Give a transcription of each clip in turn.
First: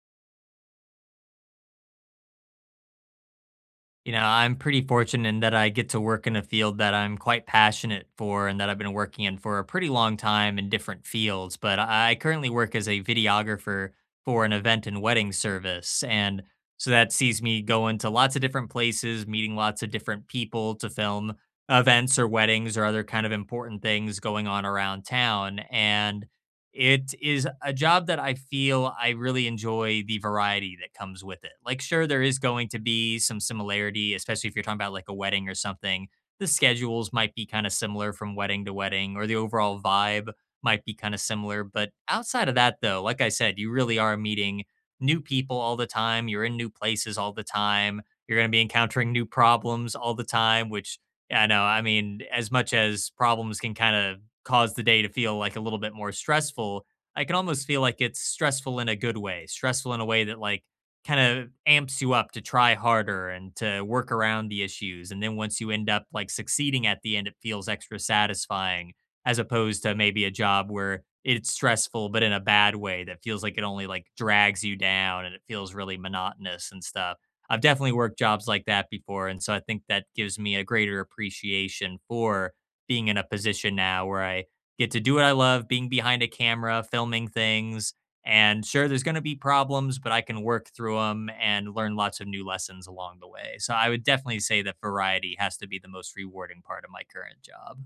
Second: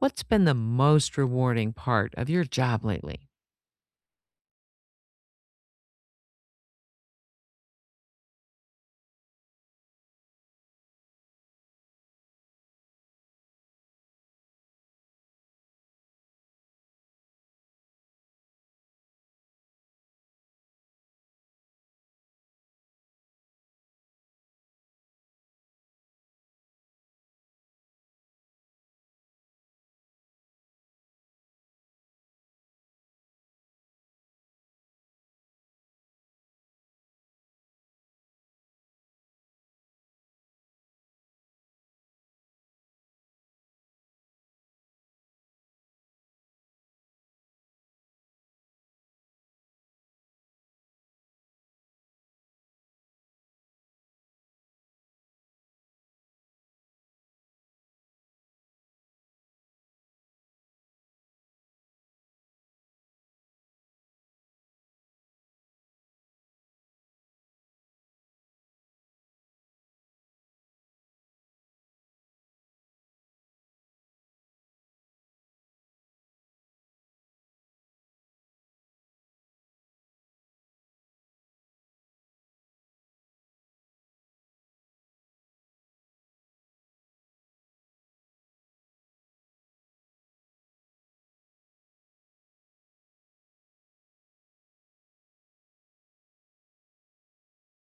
What's been the most rewarding part of your job lately? You know, I'm pretty fortunate in that I get to work in a field that I'm quite passionate for and that I've been working in for a pretty long time in different fields. But I currently work as a videographer for an event and wedding service. And so that sees me going to lots of different places, meeting lots of different people to film events or weddings or other kind of important things going on around town. And it is a job that I feel I really enjoy the variety that comes with it. Like, sure, there is going to be some similarity, especially if you're talking about like a wedding or something. The schedules might be kind of similar from wedding to wedding, or the overall vibe might be kind of similar. But outside of that, though, like I said, you really are meeting new people all the time. You're in new places all the time. You're going to be encountering new problems all the time, which yeah, I know. I mean, as much as problems can kind of cause the day to feel like a little bit more stressful, I can almost feel like it's stressful in a good way, stressful in a way that like kind of amps you up to try harder and to work around the issues. And then once you end up like succeeding at the end, it feels extra satisfying as opposed to maybe a job where it's stressful, but in a bad way that feels like it only like drags you down and it feels really monotonous and stuff. I've definitely worked jobs like that before, and so I think that gives me a greater appreciation for being in a position now where I get to do what I love, being behind a camera, filming things. And sure, there's going to be problems, but I can work through them and learn lots of new lessons along the way. So I would definitely say that variety has to be the most rewarding part of my current job.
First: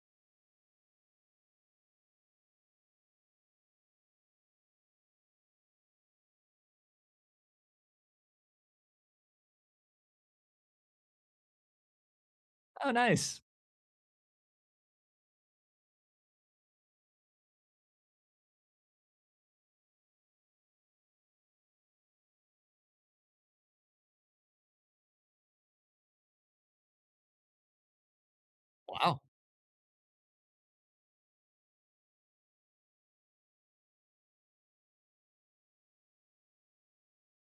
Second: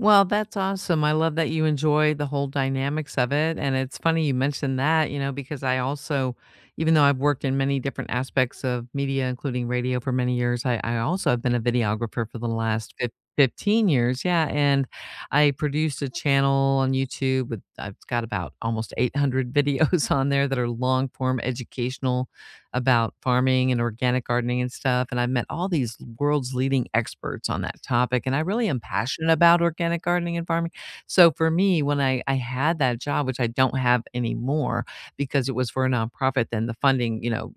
Well, that's awesome. I love that you enjoy the whole dynamics of it. And it's funny you mentioned that, you know, because I also, even though I've worked in many different aspects of media, including radio for many years, I also have been a videographer for the Oh, last nice. 15 years. Yeah. And I produced a channel on YouTube with, I've got about almost 800 videos on there that are long form educational about farming and organic gardening and stuff, and I've met all these world's leading experts on that topic, and I really am Wow. passionate about organic gardening and farming. So for me, when I had that job, which I don't have anymore because it was for a nonprofit, then the funding, you know,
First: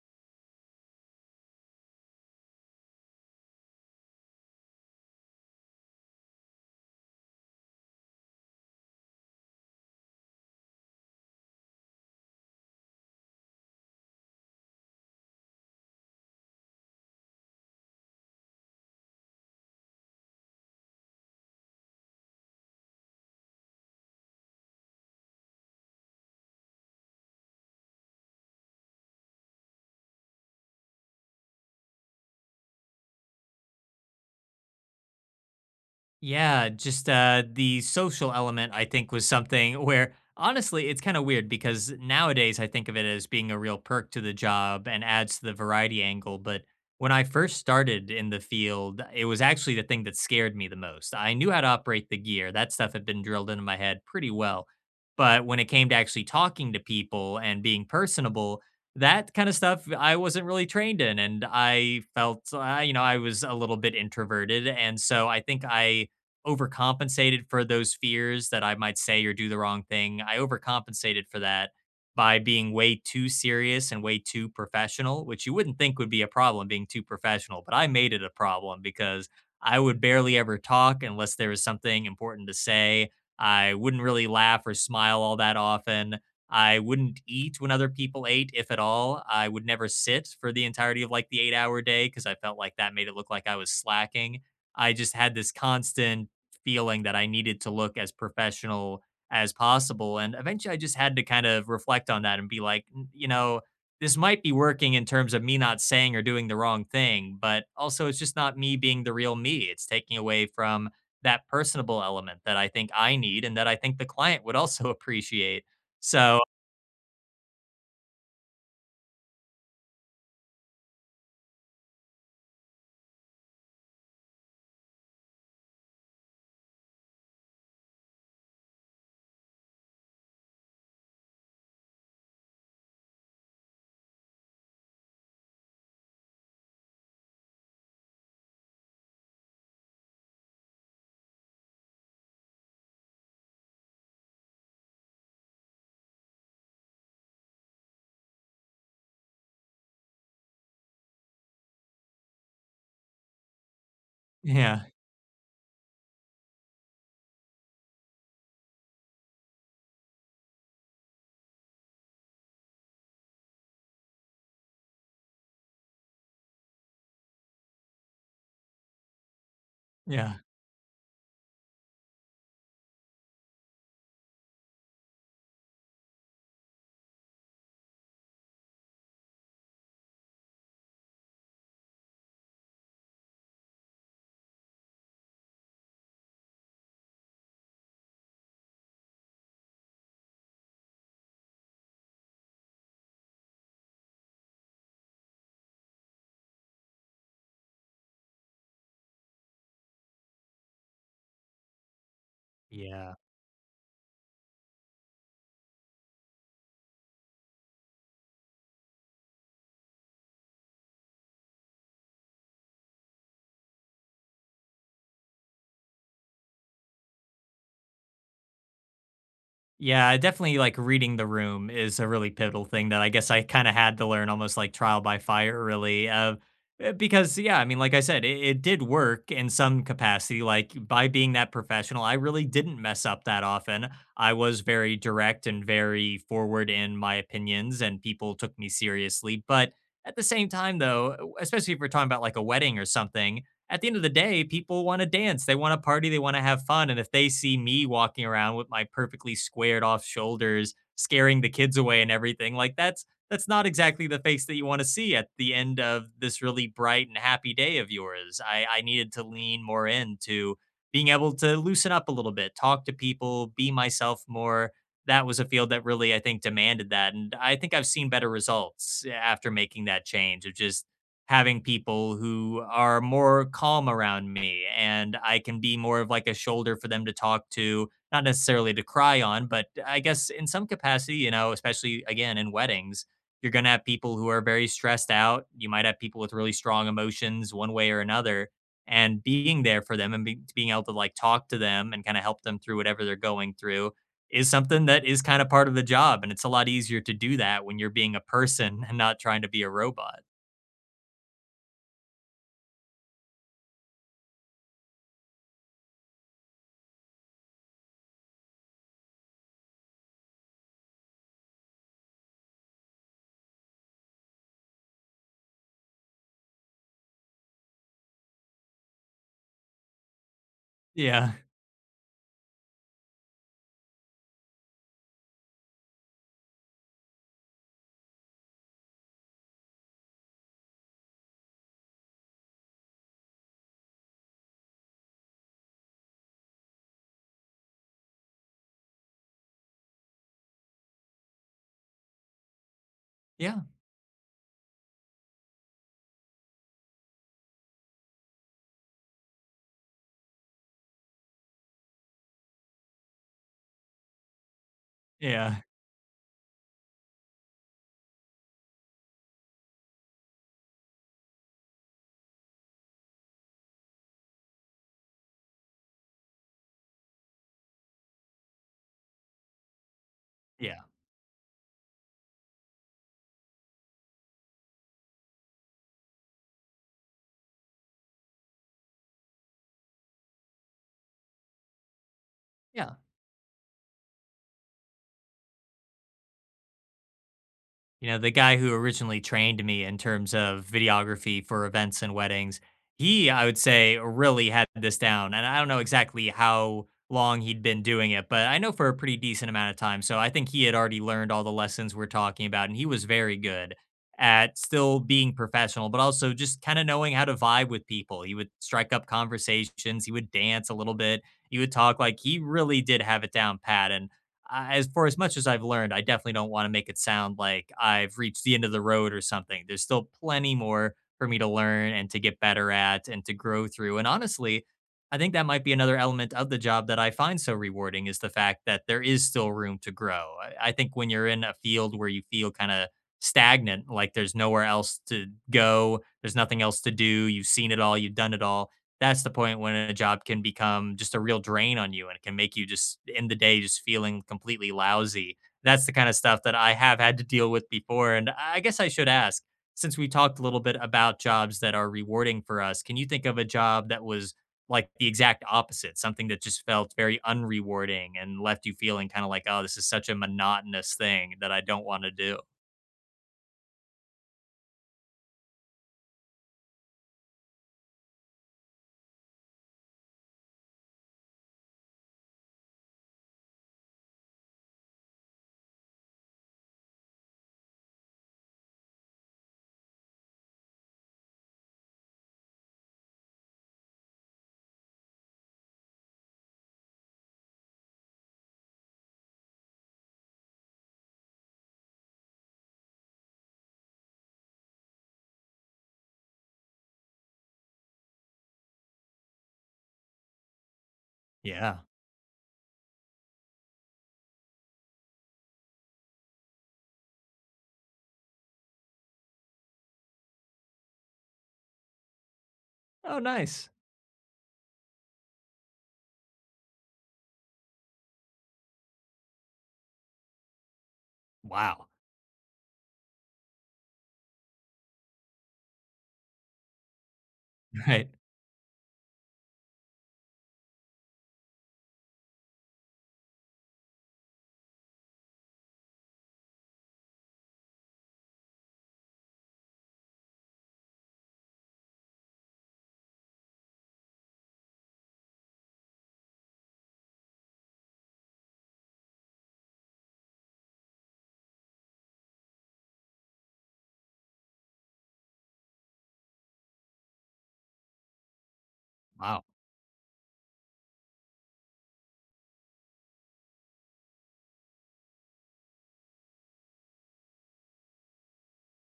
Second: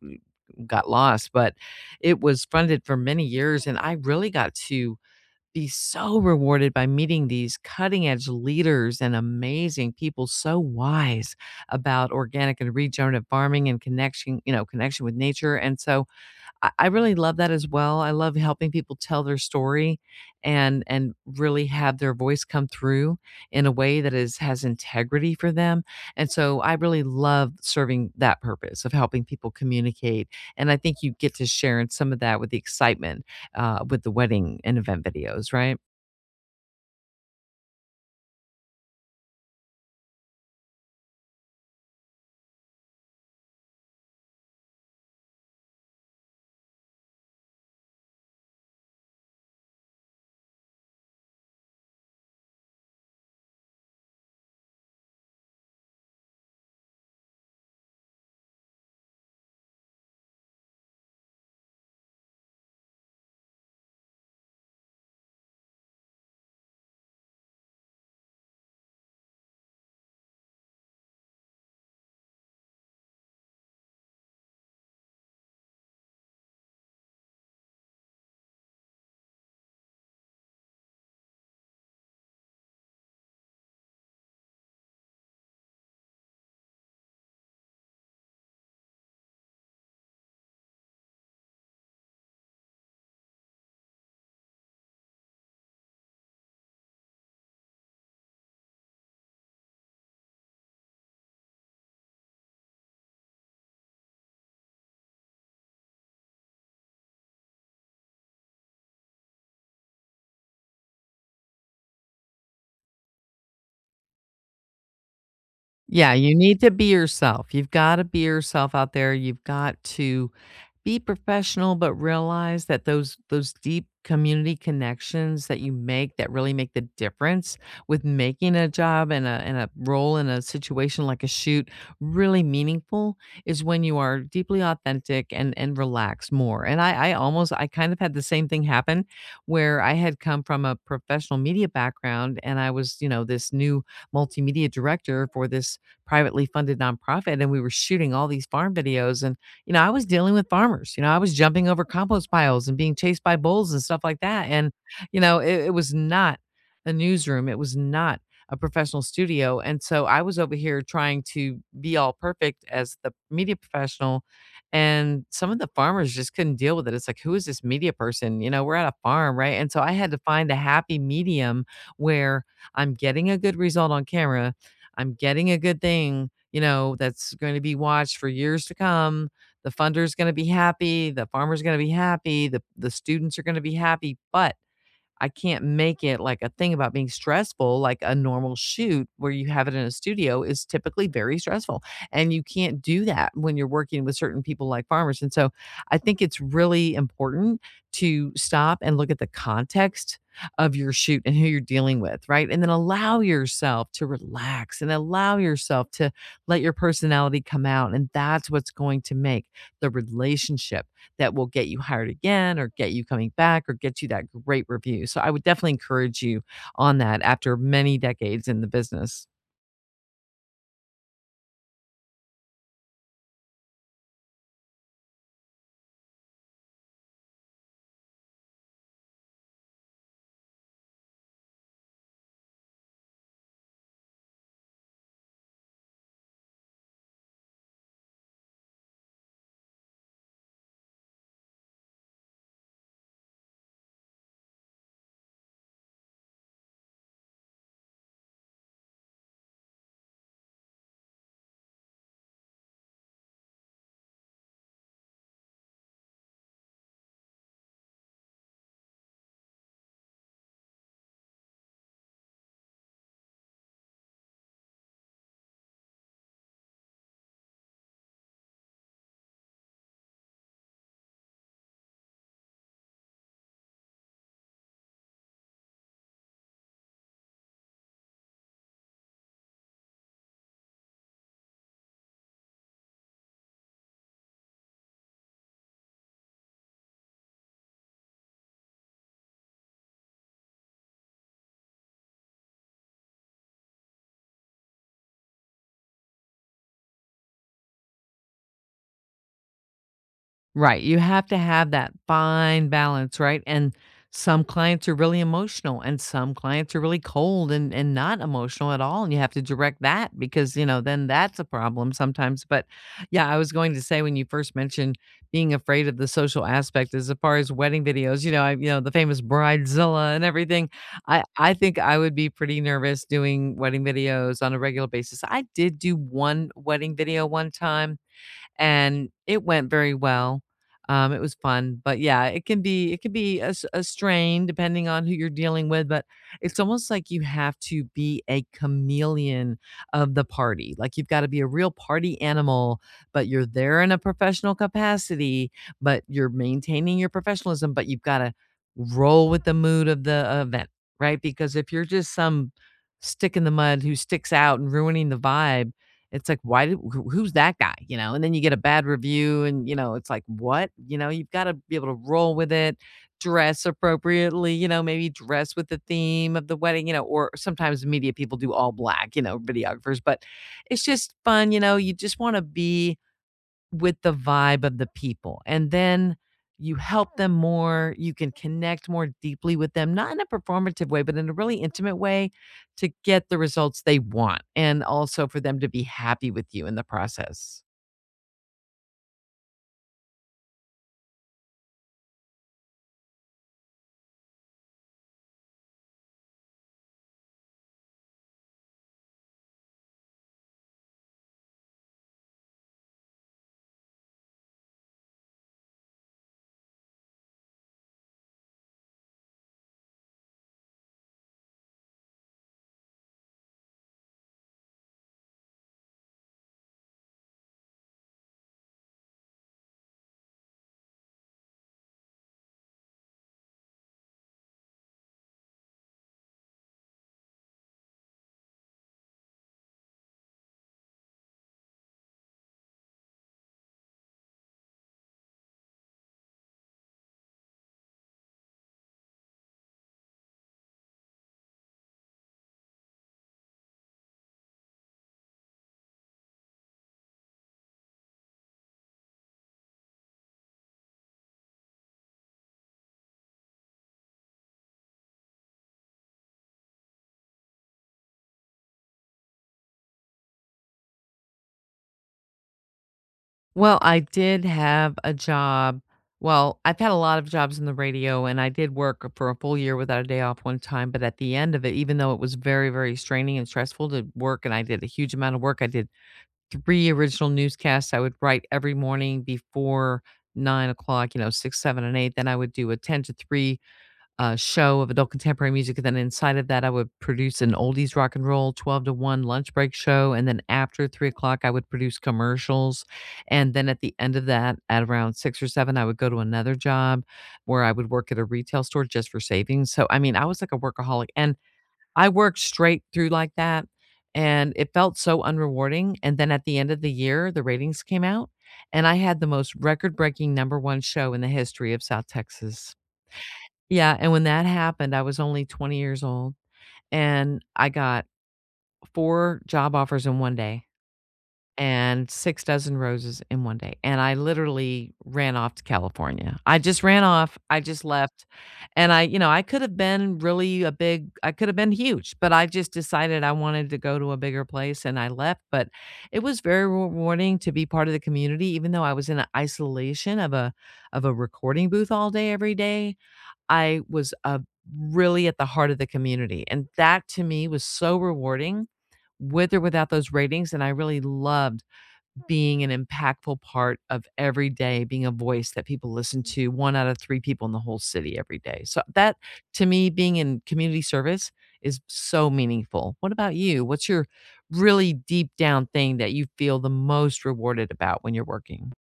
got lost, but it was funded for many years, and I really got to be so rewarded by meeting these cutting edge leaders and amazing people so wise about organic and regenerative farming and connection you know connection with nature. And so I really love that as well. I love helping people tell their story and really have their voice come through in a way that is has integrity for them. And so I really love serving that purpose of helping people communicate. And I think you get to share in some of that with the excitement with the wedding and event videos, right? Yeah, just the social element, I think, was something where honestly, it's kind of weird because nowadays I think of it as being a real perk to the job and adds to the variety angle. But when I first started in the field, it was actually the thing that scared me the most. I knew how to operate the gear, that stuff had been drilled into my head pretty well. But when it came to actually talking to people and being personable, that kind of stuff I wasn't really trained in. And I felt, I was a little bit introverted. And so I think I overcompensated for those fears that I might say or do the wrong thing. I overcompensated for that by being way too serious and way too professional, which you wouldn't think would be a problem being too professional, but I made it a problem because I would barely ever talk unless there was something important to say. I wouldn't really laugh or smile all that often. I wouldn't eat when other people ate, if at all. I would never sit for the entirety of like the 8-hour day because I felt like that made it look like I was slacking. I just had this constant feeling that I needed to look as professional as possible. And eventually I just had to kind of reflect on that and be like, This might be working in terms of me not saying or doing the wrong thing, but also it's just not me being the real me. It's taking away from that personable element that I think I need and that I think the client would also appreciate." Yeah, you So, need to be yourself. You've got to be yourself out there. You've got to be professional, but realize that those deep community connections that you make that really make the difference with making a job and a role in a situation like a shoot really meaningful is when you are deeply authentic and relax more. And I kind of had the same thing happen where I had come from a professional media background, and I was, you know, this new multimedia director for this privately funded nonprofit, and we were shooting all these farm videos. And you know, I was dealing with farmers. You know, I was jumping over compost piles and being chased by bulls and stuff like that. And, yeah, you know, it was not a newsroom. It was not a professional studio. And so I was over here trying to be all perfect as the media professional. And some of the farmers just couldn't deal with it. It's like, who is this media person? You know, we're at a farm, right? And so I had to yeah. find a happy medium where I'm getting a good result on camera. I'm getting a good thing, you know, that's going to be watched for years to come. The funder's gonna be happy, the farmer's gonna be happy, the students are gonna be happy, but I can't make it like a thing about being stressful, like a normal shoot where you have it in a studio is typically very stressful. And you can't do that when you're working with certain people like farmers. And so I think it's really important to stop and look at the context of your shoot and who you're dealing with, right? And then Yeah. allow yourself to relax and allow yourself to let your personality come out. And that's what's going to make the relationship that will get you hired again or get you coming back or get you that great review. So I would definitely encourage you on that after many decades in the business. Yeah, definitely like reading the room is a really pivotal thing that I guess I kind of had to learn almost like trial by fire, really. Because, yeah, I mean, like I said, it did work in some capacity. Like by being that professional, I really didn't mess up that often. I was very direct and very forward in my opinions, and people took me seriously. But at the same time, though, especially if we're talking about like a wedding or something, at the end of the day, people want to dance. They want to party. They want to have fun. And if they see me walking around with my perfectly squared off shoulders, scaring the kids away and everything, like that's not exactly the face that you want to see at the end of this really bright and happy day of yours. I needed to lean more into being able to loosen up a little bit, talk to people, be myself more. That was a field that really, I think, demanded that. And I think I've seen better results after making that change of just having people who are more calm around me and I can be more of like a shoulder for them to talk to, not necessarily to cry on, but I guess in some capacity, you know, especially again in weddings, you're going to have people who are very stressed out. You might have people with really strong emotions one way or another. And being there for them and being able to like talk to them and kind of help them through whatever they're going through is something that is kind of part of the job. And it's a lot easier to do that when you're being a person and not trying to be a robot. Right, you have to have that fine balance, right? And some clients are really emotional and some clients are really cold and not emotional at all, and you have to direct that because, you know, then that's a problem sometimes, but yeah, I was going to say when you first mentioned being afraid of the social aspect as far as wedding videos, you know, the famous Bridezilla and everything, I Yeah. I think I would be pretty nervous doing wedding videos on a regular basis. I did do one wedding video one time and it went very well. It was fun, but yeah, it can be a strain depending on who you're dealing with. But it's almost like you have to be a chameleon of the party. Like you've got to be a real party animal, but you're Yeah, there in a professional capacity, but you're maintaining your professionalism. But you've got to roll with the mood of the event, right? Because if you're just some stick in the mud who sticks out and ruining the yeah, vibe, it's like, why did who's that guy, you know? And then you get a bad review and, you know, it's like, what? You know, you've gotta be able to roll with it, dress appropriately, you know, maybe dress with the theme of the wedding, you know, or sometimes media people do all black, you know, videographers, but yeah, it's just fun, you know, you just wanna be with the vibe of the people. And then you help them more, you can connect more deeply with them, not in a performative way, but in a really intimate way to yeah. get the results they want and also for them to be happy with you in the process. You know, the guy who originally trained me in terms of videography for events and weddings, he, I would say, really had this down. And I don't know exactly how long he'd been doing it, but I know for a pretty decent amount of time. So I think he had already learned all the lessons we're talking about. And he was very good at still being professional, but also just kind of knowing how to vibe with people. He would strike up conversations, he would dance a little bit, he would talk like he really did have it down pat. And I, as for as much as I've learned, I definitely don't wanna make it sound like I've reached the end of the road or something. There's still plenty more for me to learn and to get better at and to grow through, and honestly, I think that might be another element of the job that I find so rewarding is the fact that there is still room to grow. I think when you're in a field where you feel kinda stagnant, like there's nowhere else to go, there's nothing else to do, you've seen it all, you've done it all, that's the point when a job can become just a real drain on you and it can make you just end the day just feeling completely lousy. That's the kind of stuff that I have had to deal with before. And I guess I should ask, since we talked a little bit about jobs that are rewarding for us, can you think of a job that was like the exact opposite, something that just felt very unrewarding and left you feeling kind of like, oh, this is such a monotonous thing that I don't want to do? Well, I did have a job. Well, I've had a lot of jobs in the radio, and I did work for a full year without a day off one time. But at the end of it, even though it was very, very straining and stressful to work and I did a huge amount of work, I did 3 original newscasts I would write every morning before 9 o'clock, you know, 6, 7, and 8. Then I would do a 10 to 3, show of adult contemporary music, and then inside of that, I would produce an oldies rock and roll 12 to 1 lunch break show, and then after 3 o'clock, I would produce commercials, and then at the end of that, at around 6 or 7, I would go to another job where I would work at a retail store just for savings. So, I mean, I was like a workaholic, and Yeah. I worked straight through like that, and it felt so unrewarding, and then at the end of the year, the ratings came out, and I had the most record-breaking number 1 show in the history of South Texas. Oh, nice. Yeah, and when that happened, I was only 20 years old, and I got 4 job offers in one day Wow. and six dozen roses in one day. And I literally ran off to California. I just ran off. I just Right. left. And I, you know, I could have been really a big, I could have been huge, but I just decided I wanted to go to a bigger place and I left. But it was very rewarding to be part of the community, even though I was in a isolation of a recording booth all day, every day. I was a really at the heart of the community. And that to me was so rewarding with or without those ratings. And I really loved being an impactful part of every day, being a voice that people listen to, 1 out of 3 people in the whole city every day. So that Wow. to me, being in community service is so meaningful. What about you? What's your really deep down thing that you feel the most rewarded about when you're working?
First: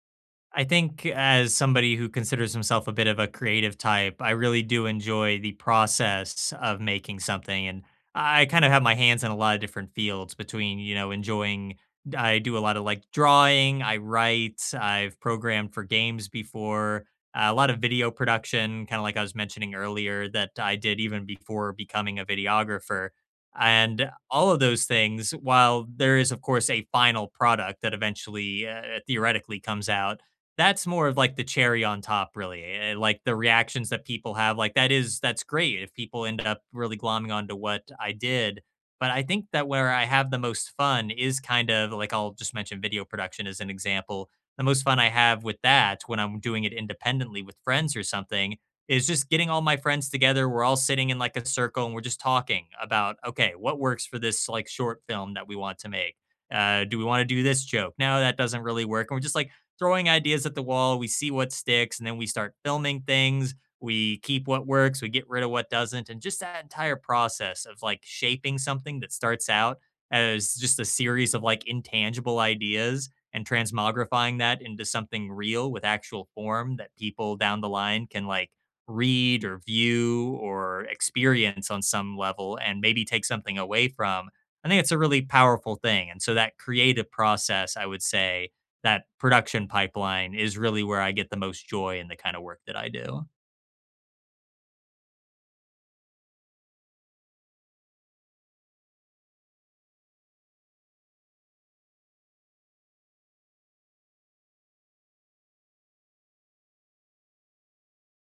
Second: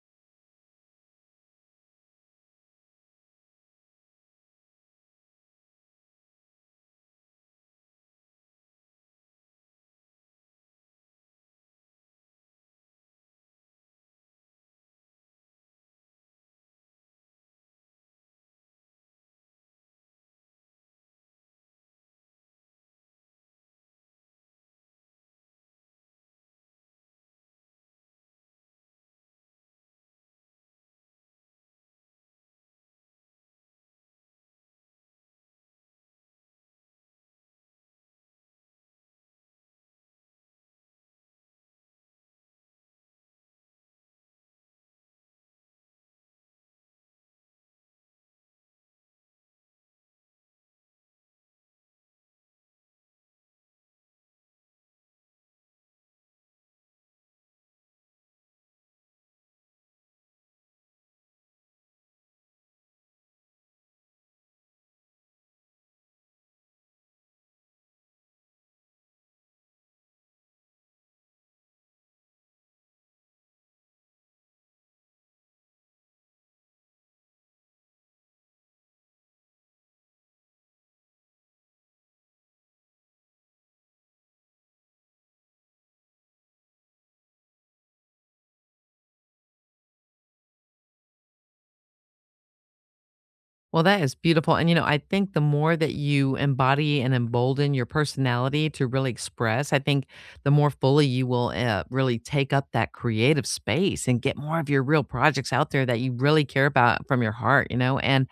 I think as somebody who considers himself a bit of a creative type, I really do enjoy the process of making something. And I kind of have my hands in a lot of different fields between, I do a lot of like drawing, I write, I've programmed for games before, a lot of video production, kind of like I was mentioning earlier, that I did even before becoming a videographer. And all of those things, while there is, of course, a final product that eventually theoretically comes out, that's more of like the cherry on top, really. Like the reactions that people have, like that's great if people end up really glomming onto what I did. But I think that where I have the most fun is kind of like I'll just mention video production as an example. The most fun I have with that when I'm doing it independently with friends or something is just getting all my friends together. We're all sitting in like a circle and we're just talking about, okay, what works for this like short film that we want to make? Do we want to do this joke? No, that doesn't really work. And we're just like, throwing ideas at the wall. We see what sticks, and then we start filming things. We keep what works, we get rid of what doesn't. And just that entire process of like shaping something that starts out as just a series of like intangible ideas and transmogrifying that into something real with actual form that people down the line can like read or view or experience on some level and maybe take something away from. I think it's a really powerful thing. And so that creative process, I would say, that production pipeline is really where I get the most joy in the kind of work that I do. Well, that is beautiful. And, you know, I think the more that you embody and embolden your personality to really express, I think the more fully you will really take up that creative space and get more of your real projects out there that you really care about from your heart, you know? And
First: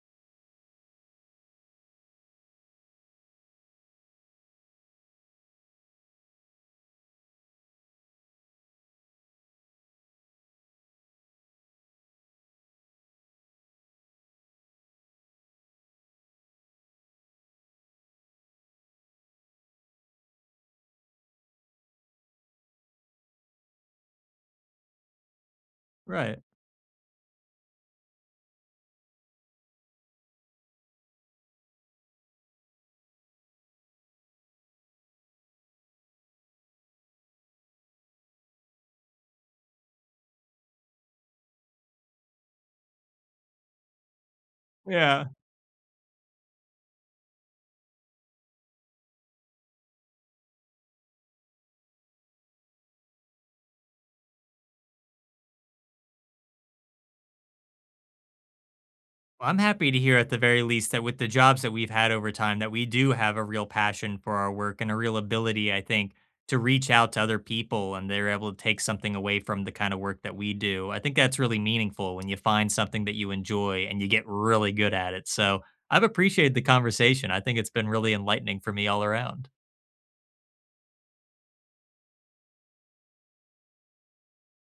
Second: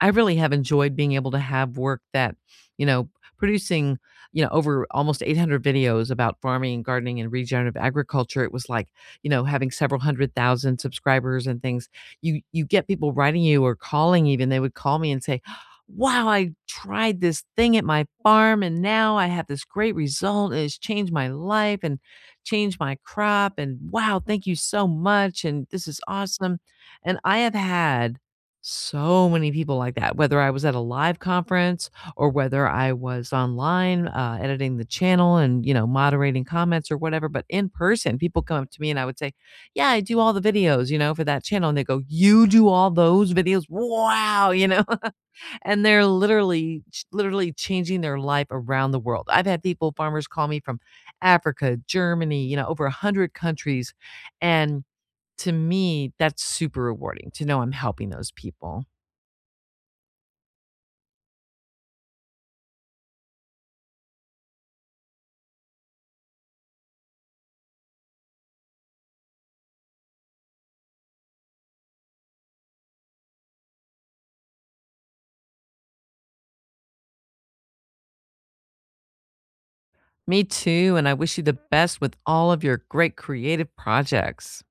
I really have enjoyed being able to have work that, you know, producing, you know, over almost 800 videos about farming and gardening and regenerative agriculture. It was like, you know, having several hundred thousand subscribers and things you get people writing you or calling even, they would call me and say, "Wow, I tried this thing at my farm and now I have this great result. It has changed my life and changed my crop, and wow, thank you so much, and this is Right. awesome." And I have had so many people like that, whether I was at a live conference or whether I was online editing the channel and you know moderating comments or whatever. But in person, people come up to me and I would say, yeah, I do all the videos, you know, for that channel. And they go, you do all those videos? Wow. You know, Yeah. and they're literally, literally changing their life around the world. I've had people, farmers call me from Africa, Germany, you know, over a hundred countries. And to me, that's super rewarding to know I'm helping those people. Well, I'm happy to hear at the very least that with the jobs that we've had over time that we do have a real passion for our work and a real ability, I think, to reach out to other people and they're able to take something away from the kind of work that we do. I think that's really meaningful when you find something that you enjoy and you get really good at it. So I've appreciated the conversation. I think it's been really enlightening for me all around. Me too. And I wish you the best with all of your great creative projects.